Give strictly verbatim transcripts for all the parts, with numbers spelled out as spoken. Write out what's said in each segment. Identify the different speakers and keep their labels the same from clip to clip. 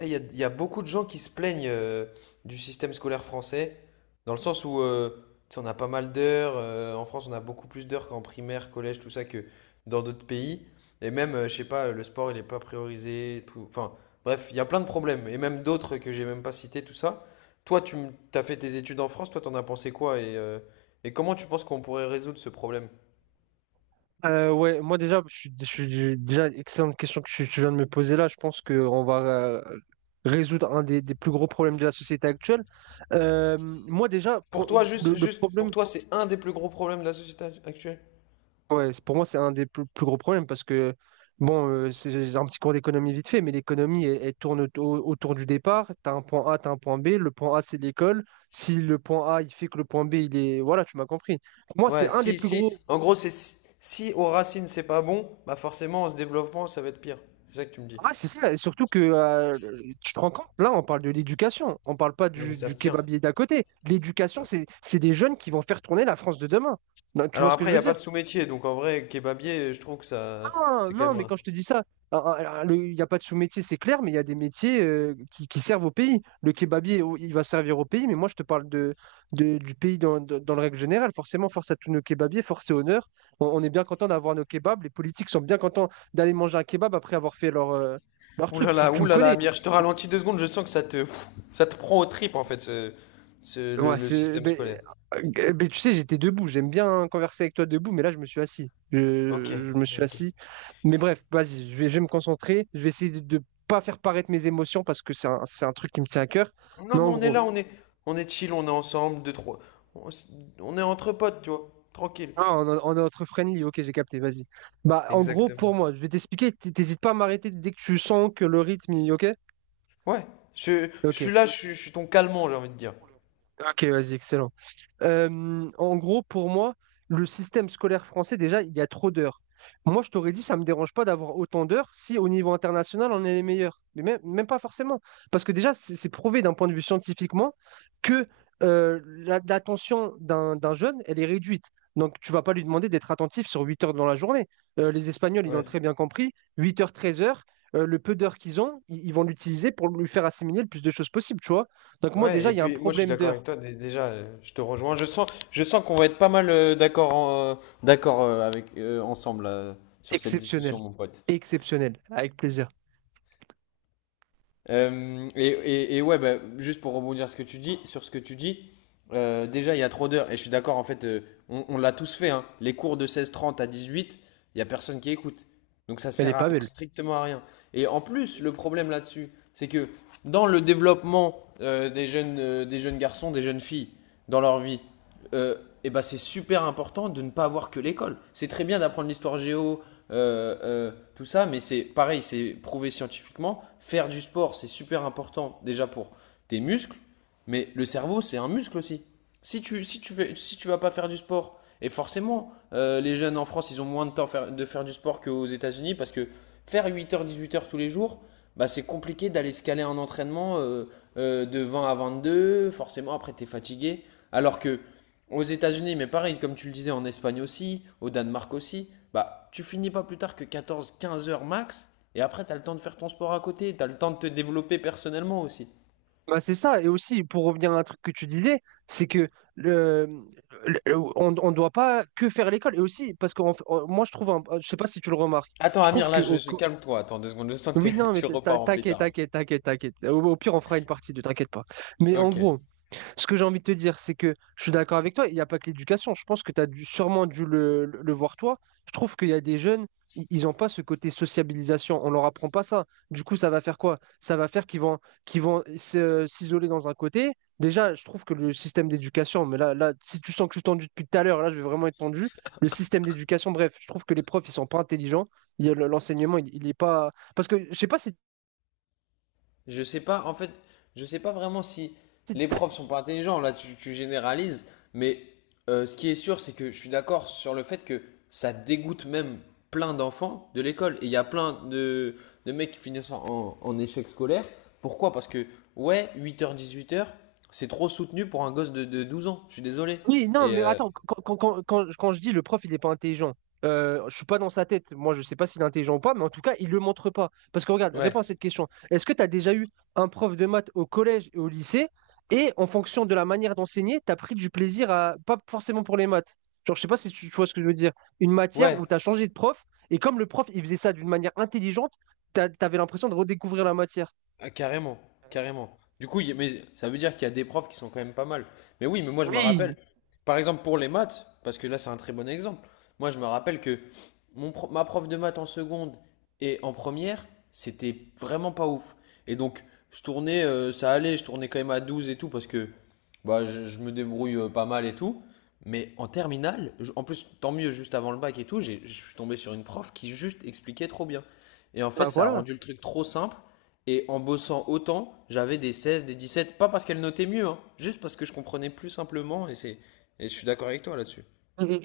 Speaker 1: Eh, Il y a, il y a beaucoup de gens qui se plaignent euh, du système scolaire français, dans le sens où euh, tu sais, on a pas mal d'heures. euh, en France, on a beaucoup plus d'heures qu'en primaire, collège, tout ça, que dans d'autres pays. Et même, euh, je sais pas, le sport, il n'est pas priorisé. Tout... Enfin, bref, il y a plein de problèmes. Et même d'autres que j'ai même pas cités, tout ça. Toi, tu as fait tes études en France, toi, t'en as pensé quoi? Et, euh, et comment tu penses qu'on pourrait résoudre ce problème?
Speaker 2: Euh, ouais, moi déjà, je suis, je suis- déjà excellente question que tu, tu viens de me poser là. Je pense qu'on va euh, résoudre un des, des plus gros problèmes de la société actuelle. Euh, moi déjà,
Speaker 1: Pour
Speaker 2: pour-
Speaker 1: toi,
Speaker 2: le,
Speaker 1: juste,
Speaker 2: le
Speaker 1: juste,
Speaker 2: problème,
Speaker 1: pour toi, c'est un des plus gros problèmes de la société actuelle?
Speaker 2: ouais, c'est- pour moi c'est un des plus, plus gros problèmes parce que bon, euh, c'est j'ai un petit cours d'économie vite fait, mais l'économie elle, elle tourne au- autour du départ. T'as un point A, t'as un point B. Le point A c'est l'école. Si le point A il fait que le point B il est, voilà, tu m'as compris. Pour moi c'est
Speaker 1: Ouais,
Speaker 2: un des
Speaker 1: si,
Speaker 2: plus
Speaker 1: si,
Speaker 2: gros.
Speaker 1: en gros, c'est si, si aux racines c'est pas bon, bah forcément, en se développement, ça va être pire. C'est ça que tu me dis.
Speaker 2: Ouais, c'est ça, et surtout que euh, tu te rends compte, là on parle de l'éducation, on parle pas
Speaker 1: Non, mais
Speaker 2: du,
Speaker 1: ça
Speaker 2: du
Speaker 1: se tient.
Speaker 2: kebabier d'à côté. L'éducation, c'est c'est des jeunes qui vont faire tourner la France de demain. Non, tu vois
Speaker 1: Alors
Speaker 2: ce que
Speaker 1: après,
Speaker 2: je
Speaker 1: il
Speaker 2: veux
Speaker 1: n'y a pas
Speaker 2: dire?
Speaker 1: de sous-métier, donc en vrai, kebabier, je trouve que ça,
Speaker 2: Ah
Speaker 1: c'est quand
Speaker 2: non,
Speaker 1: même
Speaker 2: mais
Speaker 1: un...
Speaker 2: quand je te dis ça, ah, ah, le- il n'y a pas de sous-métier, c'est clair, mais il y a des métiers euh, qui, qui servent au pays. Le kebabier, oh, il va servir au pays, mais moi je te parle de, de- du pays dans, dans, dans le règle générale. Forcément, force à tous nos kebabiers, force et honneur. On, on est bien content d'avoir nos kebabs, les politiques sont bien contents d'aller manger un kebab après avoir fait leur, euh, leur
Speaker 1: Ouh là
Speaker 2: truc. Tu,
Speaker 1: là,
Speaker 2: tu
Speaker 1: ouh
Speaker 2: me
Speaker 1: là là,
Speaker 2: connais.
Speaker 1: Amir, je te ralentis deux secondes, je sens que ça te, pff, ça te prend aux tripes, en fait, ce, ce- le,
Speaker 2: Ouais,
Speaker 1: le
Speaker 2: c'est.
Speaker 1: système
Speaker 2: Mais,
Speaker 1: scolaire.
Speaker 2: euh, mais tu sais, j'étais debout. J'aime bien converser avec toi debout, mais là, je me suis assis.
Speaker 1: Ok,
Speaker 2: Je, je me suis
Speaker 1: ok.
Speaker 2: assis. Mais bref, vas-y, je vais, je vais me concentrer. Je vais essayer de de pas faire paraître mes émotions parce que c'est un, c'est un truc qui me tient à cœur. Mais
Speaker 1: Non, mais
Speaker 2: en
Speaker 1: on est
Speaker 2: gros,
Speaker 1: là, on est, on est chill, on est ensemble, deux, trois, on, s- on est entre potes, tu vois, tranquille.
Speaker 2: ah, on, a- on est entre friendly. Ok, j'ai capté, vas-y. Bah, en gros,
Speaker 1: Exactement.
Speaker 2: pour moi, je vais t'expliquer. t- T'hésites pas à m'arrêter dès que tu sens que le rythme, il- ok?
Speaker 1: Ouais, je, je
Speaker 2: Ok.
Speaker 1: suis là, je, suis- je suis ton calmant, j'ai envie de dire.
Speaker 2: Ok, vas-y, excellent. Euh, en gros, pour moi, le système scolaire français, déjà, il y a trop d'heures. Moi, je t'aurais dit, ça ne me dérange pas d'avoir autant d'heures si au niveau international, on est les meilleurs. Mais même, même pas forcément. Parce que déjà, c'est c'est prouvé d'un point de vue scientifiquement que euh, la- l'attention d'un d'un jeune, elle est réduite. Donc, tu vas pas lui demander d'être attentif sur huit heures dans la journée. Euh, les Espagnols, ils l'ont
Speaker 1: Ouais.
Speaker 2: très bien compris. Huit heures, treize heures, euh, le peu d'heures qu'ils ont, ils, ils vont l'utiliser pour lui faire assimiler le plus de choses possible, tu vois. Donc, moi,
Speaker 1: Ouais,
Speaker 2: déjà,
Speaker 1: et
Speaker 2: il y a un
Speaker 1: puis moi je suis
Speaker 2: problème
Speaker 1: d'accord
Speaker 2: d'heures.
Speaker 1: avec toi dé- déjà, euh, je te rejoins. Je sens, je sens qu'on va être pas mal euh, d'accord en- euh, d'accord euh, avec euh, ensemble euh, sur cette
Speaker 2: Exceptionnel.
Speaker 1: discussion, mon pote.
Speaker 2: Exceptionnel. Avec plaisir.
Speaker 1: Euh, et, et- et ouais, bah, juste pour rebondir ce que tu dis, sur ce que tu dis, euh, déjà il y a trop d'heures, et je suis d'accord, en fait, euh, on, on l'a tous fait, hein. Les cours de seize trente à dix huit, il n'y a personne qui écoute. Donc ça
Speaker 2: Elle n'est
Speaker 1: sert
Speaker 2: pas
Speaker 1: à-
Speaker 2: belle.
Speaker 1: strictement à rien. Et en plus, le problème là-dessus, c'est que dans le développement euh, des jeunes, euh, des jeunes garçons, des jeunes filles, dans leur vie, euh, et ben c'est super important de ne pas avoir que l'école. C'est très bien d'apprendre l'histoire géo, euh, euh, tout ça. Mais c'est pareil, c'est prouvé scientifiquement. Faire du sport, c'est super important déjà pour tes muscles, mais le cerveau, c'est un muscle aussi. Si tu si tu fais si tu vas pas faire du sport, et forcément euh, les jeunes en France, ils ont moins de temps faire- de faire du sport qu'aux États-Unis parce que faire huit heures dix-huit heures tous les jours, bah c'est compliqué d'aller se caler un entraînement euh, euh, de vingt à vingt-deux. Forcément, après tu es fatigué, alors que aux États-Unis, mais pareil, comme tu le disais, en Espagne aussi, au Danemark aussi, bah, tu finis pas plus tard que quatorze à quinze heures max, et après, t'as le temps de faire ton sport à côté, t'as le temps de te développer personnellement aussi.
Speaker 2: Bah, c'est ça. Et aussi, pour revenir à un truc que tu disais, c'est que le, le- le- on ne doit pas que faire l'école. Et aussi, parce que moi, je trouve, un- je sais pas si tu le remarques,
Speaker 1: Attends,
Speaker 2: je trouve
Speaker 1: Amir,
Speaker 2: que.
Speaker 1: là, je,
Speaker 2: Au
Speaker 1: je-
Speaker 2: co-
Speaker 1: calme-toi. Attends deux secondes. Je sens que
Speaker 2: oui,
Speaker 1: t'es-
Speaker 2: non, mais
Speaker 1: tu
Speaker 2: t'as-
Speaker 1: repars en
Speaker 2: t'inquiète,
Speaker 1: pétard.
Speaker 2: t'inquiète, t'inquiète, t'inquiète. Au, au pire, on fera une partie de t'inquiète pas. Mais en
Speaker 1: Ok.
Speaker 2: gros, ce que j'ai envie de te dire, c'est que je suis d'accord avec toi, il n'y a pas que l'éducation. Je pense que tu as dû, sûrement dû le, le- le voir toi. Je trouve qu'il y a des jeunes, i- ils n'ont pas ce côté sociabilisation. On leur apprend pas ça. Du coup, ça va faire quoi? Ça va faire qu'ils vont, qu'ils vont se- s'isoler dans un côté. Déjà, je trouve que le système d'éducation, mais là, là, si tu sens que je suis tendu depuis tout à l'heure, là, je vais vraiment être tendu. Le système d'éducation, bref, je trouve que les profs, ils sont pas intelligents. Il y a le- l'enseignement, il, il est pas. Parce que je sais pas si
Speaker 1: Je sais pas, en fait, je sais pas vraiment si
Speaker 2: si
Speaker 1: les profs sont pas intelligents. Là, tu, tu généralises, mais euh, ce qui est sûr, c'est que je suis d'accord sur le fait que ça dégoûte même plein d'enfants de l'école. Et il y a plein de, de mecs qui finissent en, en échec scolaire. Pourquoi? Parce que, ouais, huit heures dix-huit heures, c'est trop soutenu pour un gosse de, de douze ans. Je suis désolé.
Speaker 2: Oui, non,
Speaker 1: Et
Speaker 2: mais
Speaker 1: euh,
Speaker 2: attends, quand, quand, quand, quand- quand je dis le prof, il n'est pas intelligent, euh, je suis pas dans sa tête. Moi, je sais pas s'il est intelligent ou pas, mais en tout cas, il le montre pas. Parce que regarde, réponds
Speaker 1: ouais,
Speaker 2: à cette question. Est-ce que tu as déjà eu un prof de maths au collège et au lycée, et en fonction de la manière d'enseigner, tu as pris du plaisir à, pas forcément pour les maths. Genre, je sais pas si tu, tu vois ce que je veux dire. Une matière
Speaker 1: ouais,
Speaker 2: où tu as changé de prof, et comme le prof, il faisait ça d'une manière intelligente, tu avais l'impression de redécouvrir la matière.
Speaker 1: ah, carrément, carrément. Du coup, il y a- mais ça veut dire qu'il y a des profs qui sont quand même pas mal. Mais oui, mais moi je me rappelle,
Speaker 2: Oui,
Speaker 1: par exemple pour les maths, parce que là c'est un très bon exemple. Moi je me rappelle que mon pro- ma prof de maths en seconde et en première, c'était vraiment pas ouf. Et donc je tournais, euh, ça allait, je tournais quand même à douze et tout, parce que bah, je, je me débrouille euh, pas mal et tout. Mais en terminale, je- en plus tant mieux, juste avant le bac et tout, j'ai- je suis tombé sur une prof qui juste expliquait trop bien. Et en
Speaker 2: bah
Speaker 1: fait, ça a
Speaker 2: voilà.
Speaker 1: rendu le truc trop simple. Et en bossant autant, j'avais des seize, des dix-sept, pas parce qu'elle notait mieux, hein, juste parce que je comprenais plus simplement, et c'est, et je suis d'accord avec toi là-dessus.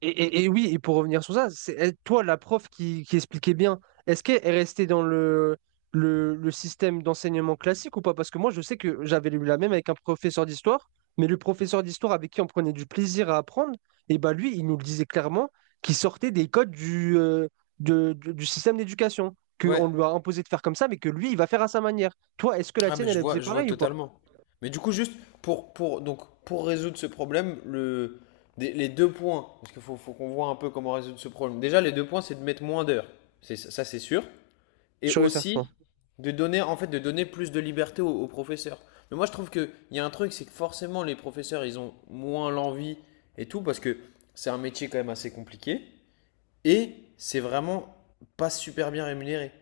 Speaker 2: Et, et- et- et oui, et pour revenir sur ça, c'est elle- toi, la prof qui, qui expliquait bien, est-ce qu'elle est restée dans le, le, le système d'enseignement classique ou pas? Parce que moi, je sais que j'avais lu la même avec un professeur d'histoire, mais le professeur d'histoire avec qui on prenait du plaisir à apprendre, et bah lui, il nous le disait clairement qu'il sortait des codes du, euh, de- de- du système d'éducation,
Speaker 1: Ouais,
Speaker 2: qu'on lui a imposé de faire comme ça, mais que lui, il va faire à sa manière. Toi, est-ce que la
Speaker 1: ah
Speaker 2: tienne,
Speaker 1: mais
Speaker 2: elle
Speaker 1: je
Speaker 2: elle faisait
Speaker 1: vois, je vois
Speaker 2: pareil ou pas?
Speaker 1: totalement. Mais du coup, juste pour, pour, donc, pour résoudre ce problème, le, des- les deux points, parce qu'il faut, faut qu'on voit un peu comment résoudre ce problème. Déjà, les deux points, c'est de mettre moins d'heures, c'est, ça c'est sûr. Et
Speaker 2: Sûr et certain.
Speaker 1: aussi de donner, en fait, de donner plus de liberté aux, aux professeurs. Mais moi, je trouve qu'il y a un truc, c'est que forcément, les professeurs, ils ont moins l'envie et tout, parce que c'est un métier quand même assez compliqué. Et c'est vraiment pas super bien rémunéré.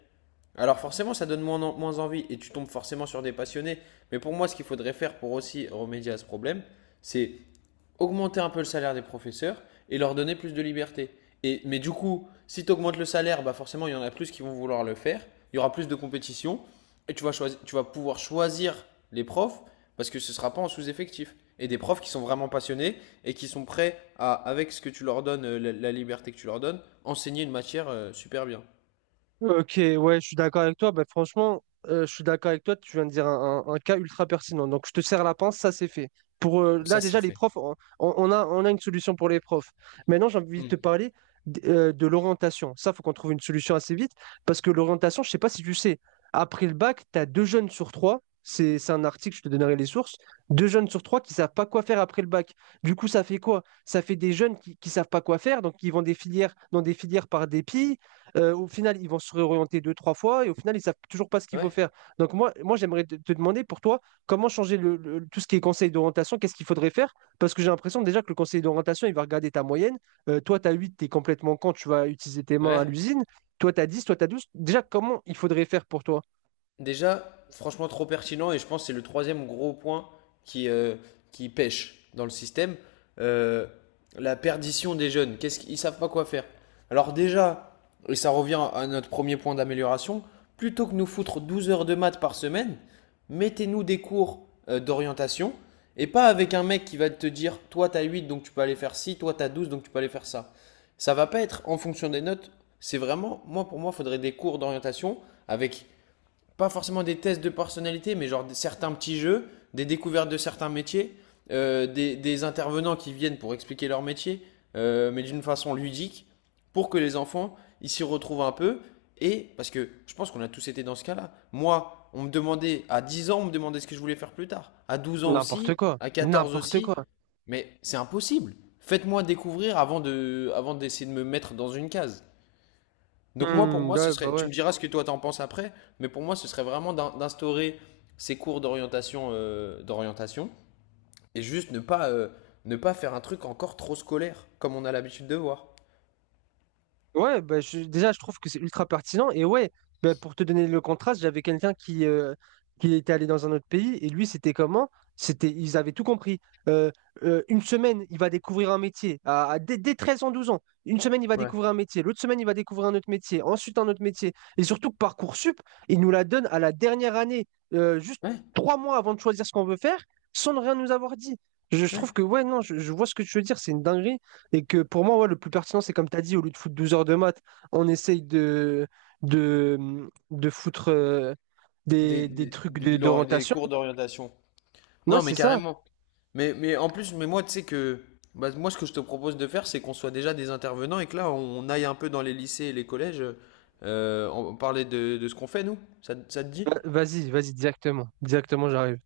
Speaker 1: Alors forcément, ça donne moins, en- moins envie, et tu tombes forcément sur des passionnés. Mais pour moi, ce qu'il faudrait faire pour aussi remédier à ce problème, c'est augmenter un peu le salaire des professeurs et leur donner plus de liberté. Et, mais du coup, si tu augmentes le salaire, bah forcément, il y en a plus qui vont vouloir le faire. Il y aura plus de compétition et tu vas, choisir, tu vas pouvoir choisir les profs parce que ce ne sera pas en sous-effectif. Et des profs qui sont vraiment passionnés et qui sont prêts à, avec ce que tu leur donnes, euh, la, la liberté que tu leur donnes, enseigner une matière euh, super bien.
Speaker 2: Ok, ouais, je suis d'accord avec toi. Bah, franchement, euh, je suis d'accord avec toi. Tu viens de dire un, un- un cas ultra pertinent. Donc, je te serre la pince, ça c'est fait. Pour euh,
Speaker 1: Bon,
Speaker 2: là,
Speaker 1: ça, c'est
Speaker 2: déjà, les
Speaker 1: fait.
Speaker 2: profs, on, on a, on a une solution pour les profs. Maintenant, j'ai envie de te
Speaker 1: Mm.
Speaker 2: parler d- euh, de l'orientation. Ça, faut qu'on trouve une solution assez vite parce que l'orientation, je sais pas si tu sais, après le bac, tu as deux jeunes sur trois. C'est, c'est un article, je te donnerai les sources. Deux jeunes sur trois qui savent pas quoi faire après le bac. Du coup, ça fait quoi? Ça fait des jeunes qui, qui savent pas quoi faire, donc qui vont des filières, dans des filières par dépit euh, au final, ils vont se réorienter deux, trois fois et au final, ils ne savent toujours pas ce qu'il faut
Speaker 1: Ouais,
Speaker 2: faire. Donc moi, moi j'aimerais te, te demander pour toi, comment changer le, le- tout ce qui est conseil d'orientation, qu'est-ce qu'il faudrait faire? Parce que j'ai l'impression déjà que le conseil d'orientation, il va regarder ta moyenne. Euh, toi, tu as huit, tu es complètement con, tu vas utiliser tes mains à
Speaker 1: ouais.
Speaker 2: l'usine. Toi, tu as dix, toi, tu as douze. Déjà, comment il faudrait faire pour toi?
Speaker 1: Déjà, franchement, trop pertinent, et je pense que c'est le troisième gros point qui, euh, qui pêche dans le système. Euh, la perdition des jeunes. Qu'est-ce qu'ils savent pas quoi faire. Alors déjà, et ça revient à notre premier point d'amélioration, plutôt que nous foutre douze heures de maths par semaine, mettez-nous des cours euh, d'orientation, et pas avec un mec qui va te dire toi t'as huit donc tu peux aller faire ci, toi t'as douze donc tu peux aller faire ça. Ça va pas être en fonction des notes, c'est vraiment moi, pour moi il faudrait des cours d'orientation avec pas forcément des tests de personnalité, mais genre certains petits jeux, des découvertes de certains métiers, euh, des, des intervenants qui viennent pour expliquer leur métier, euh, mais d'une façon ludique, pour que les enfants ils s'y retrouvent un peu. Et parce que je pense qu'on a tous été dans ce cas-là. Moi, on me demandait, à dix ans, on me demandait ce que je voulais faire plus tard. À douze ans
Speaker 2: N'importe
Speaker 1: aussi,
Speaker 2: quoi.
Speaker 1: à quatorze
Speaker 2: N'importe
Speaker 1: aussi.
Speaker 2: quoi.
Speaker 1: Mais c'est impossible. Faites-moi découvrir avant de, avant d'essayer de me mettre dans une case. Donc moi, pour
Speaker 2: Hmm,
Speaker 1: moi, ce
Speaker 2: ouais, bah
Speaker 1: serait, tu
Speaker 2: ouais.
Speaker 1: me diras ce que toi t'en penses après, mais pour moi, ce serait vraiment d'in- d'instaurer ces cours d'orientation, euh, d'orientation, et juste ne pas, euh, ne pas faire un truc encore trop scolaire, comme on a l'habitude de voir.
Speaker 2: Ouais, bah, je- déjà, je trouve que c'est ultra pertinent. Et ouais, bah, pour te donner le contraste, j'avais quelqu'un qui, euh, qui était allé dans un autre pays et lui, c'était comment? C'était, ils avaient tout compris. Euh, euh, une semaine, il va découvrir un métier. À, à- dès, dès treize ans, douze ans, une semaine, il va
Speaker 1: Ouais.
Speaker 2: découvrir un métier. L'autre semaine, il va découvrir un autre métier. Ensuite, un autre métier. Et surtout que Parcoursup, il nous la donne à la dernière année, euh, juste
Speaker 1: Ouais,
Speaker 2: trois mois avant de choisir ce qu'on veut faire, sans rien nous avoir dit. Je, je
Speaker 1: ouais.
Speaker 2: trouve que, ouais, non, je, je vois ce que tu veux dire. C'est une dinguerie. Et que pour moi, ouais, le plus pertinent, c'est comme tu as dit, au lieu de foutre douze heures de maths, on essaye de, de, de foutre euh,
Speaker 1: Des,
Speaker 2: des, des
Speaker 1: des,
Speaker 2: trucs
Speaker 1: des-
Speaker 2: de-
Speaker 1: de l'ori- des
Speaker 2: d'orientation.
Speaker 1: cours d'orientation.
Speaker 2: Ouais,
Speaker 1: Non, mais
Speaker 2: c'est ça.
Speaker 1: carrément. Mais, mais en plus, mais moi, tu sais que, bah, moi, ce que je te propose de faire, c'est qu'on soit déjà des intervenants et que là, on aille un peu dans les lycées et les collèges, euh, on parler de, de ce qu'on fait, nous. Ça, te- ça te dit?
Speaker 2: Euh, Vas-y, vas-y, directement. Directement, j'arrive.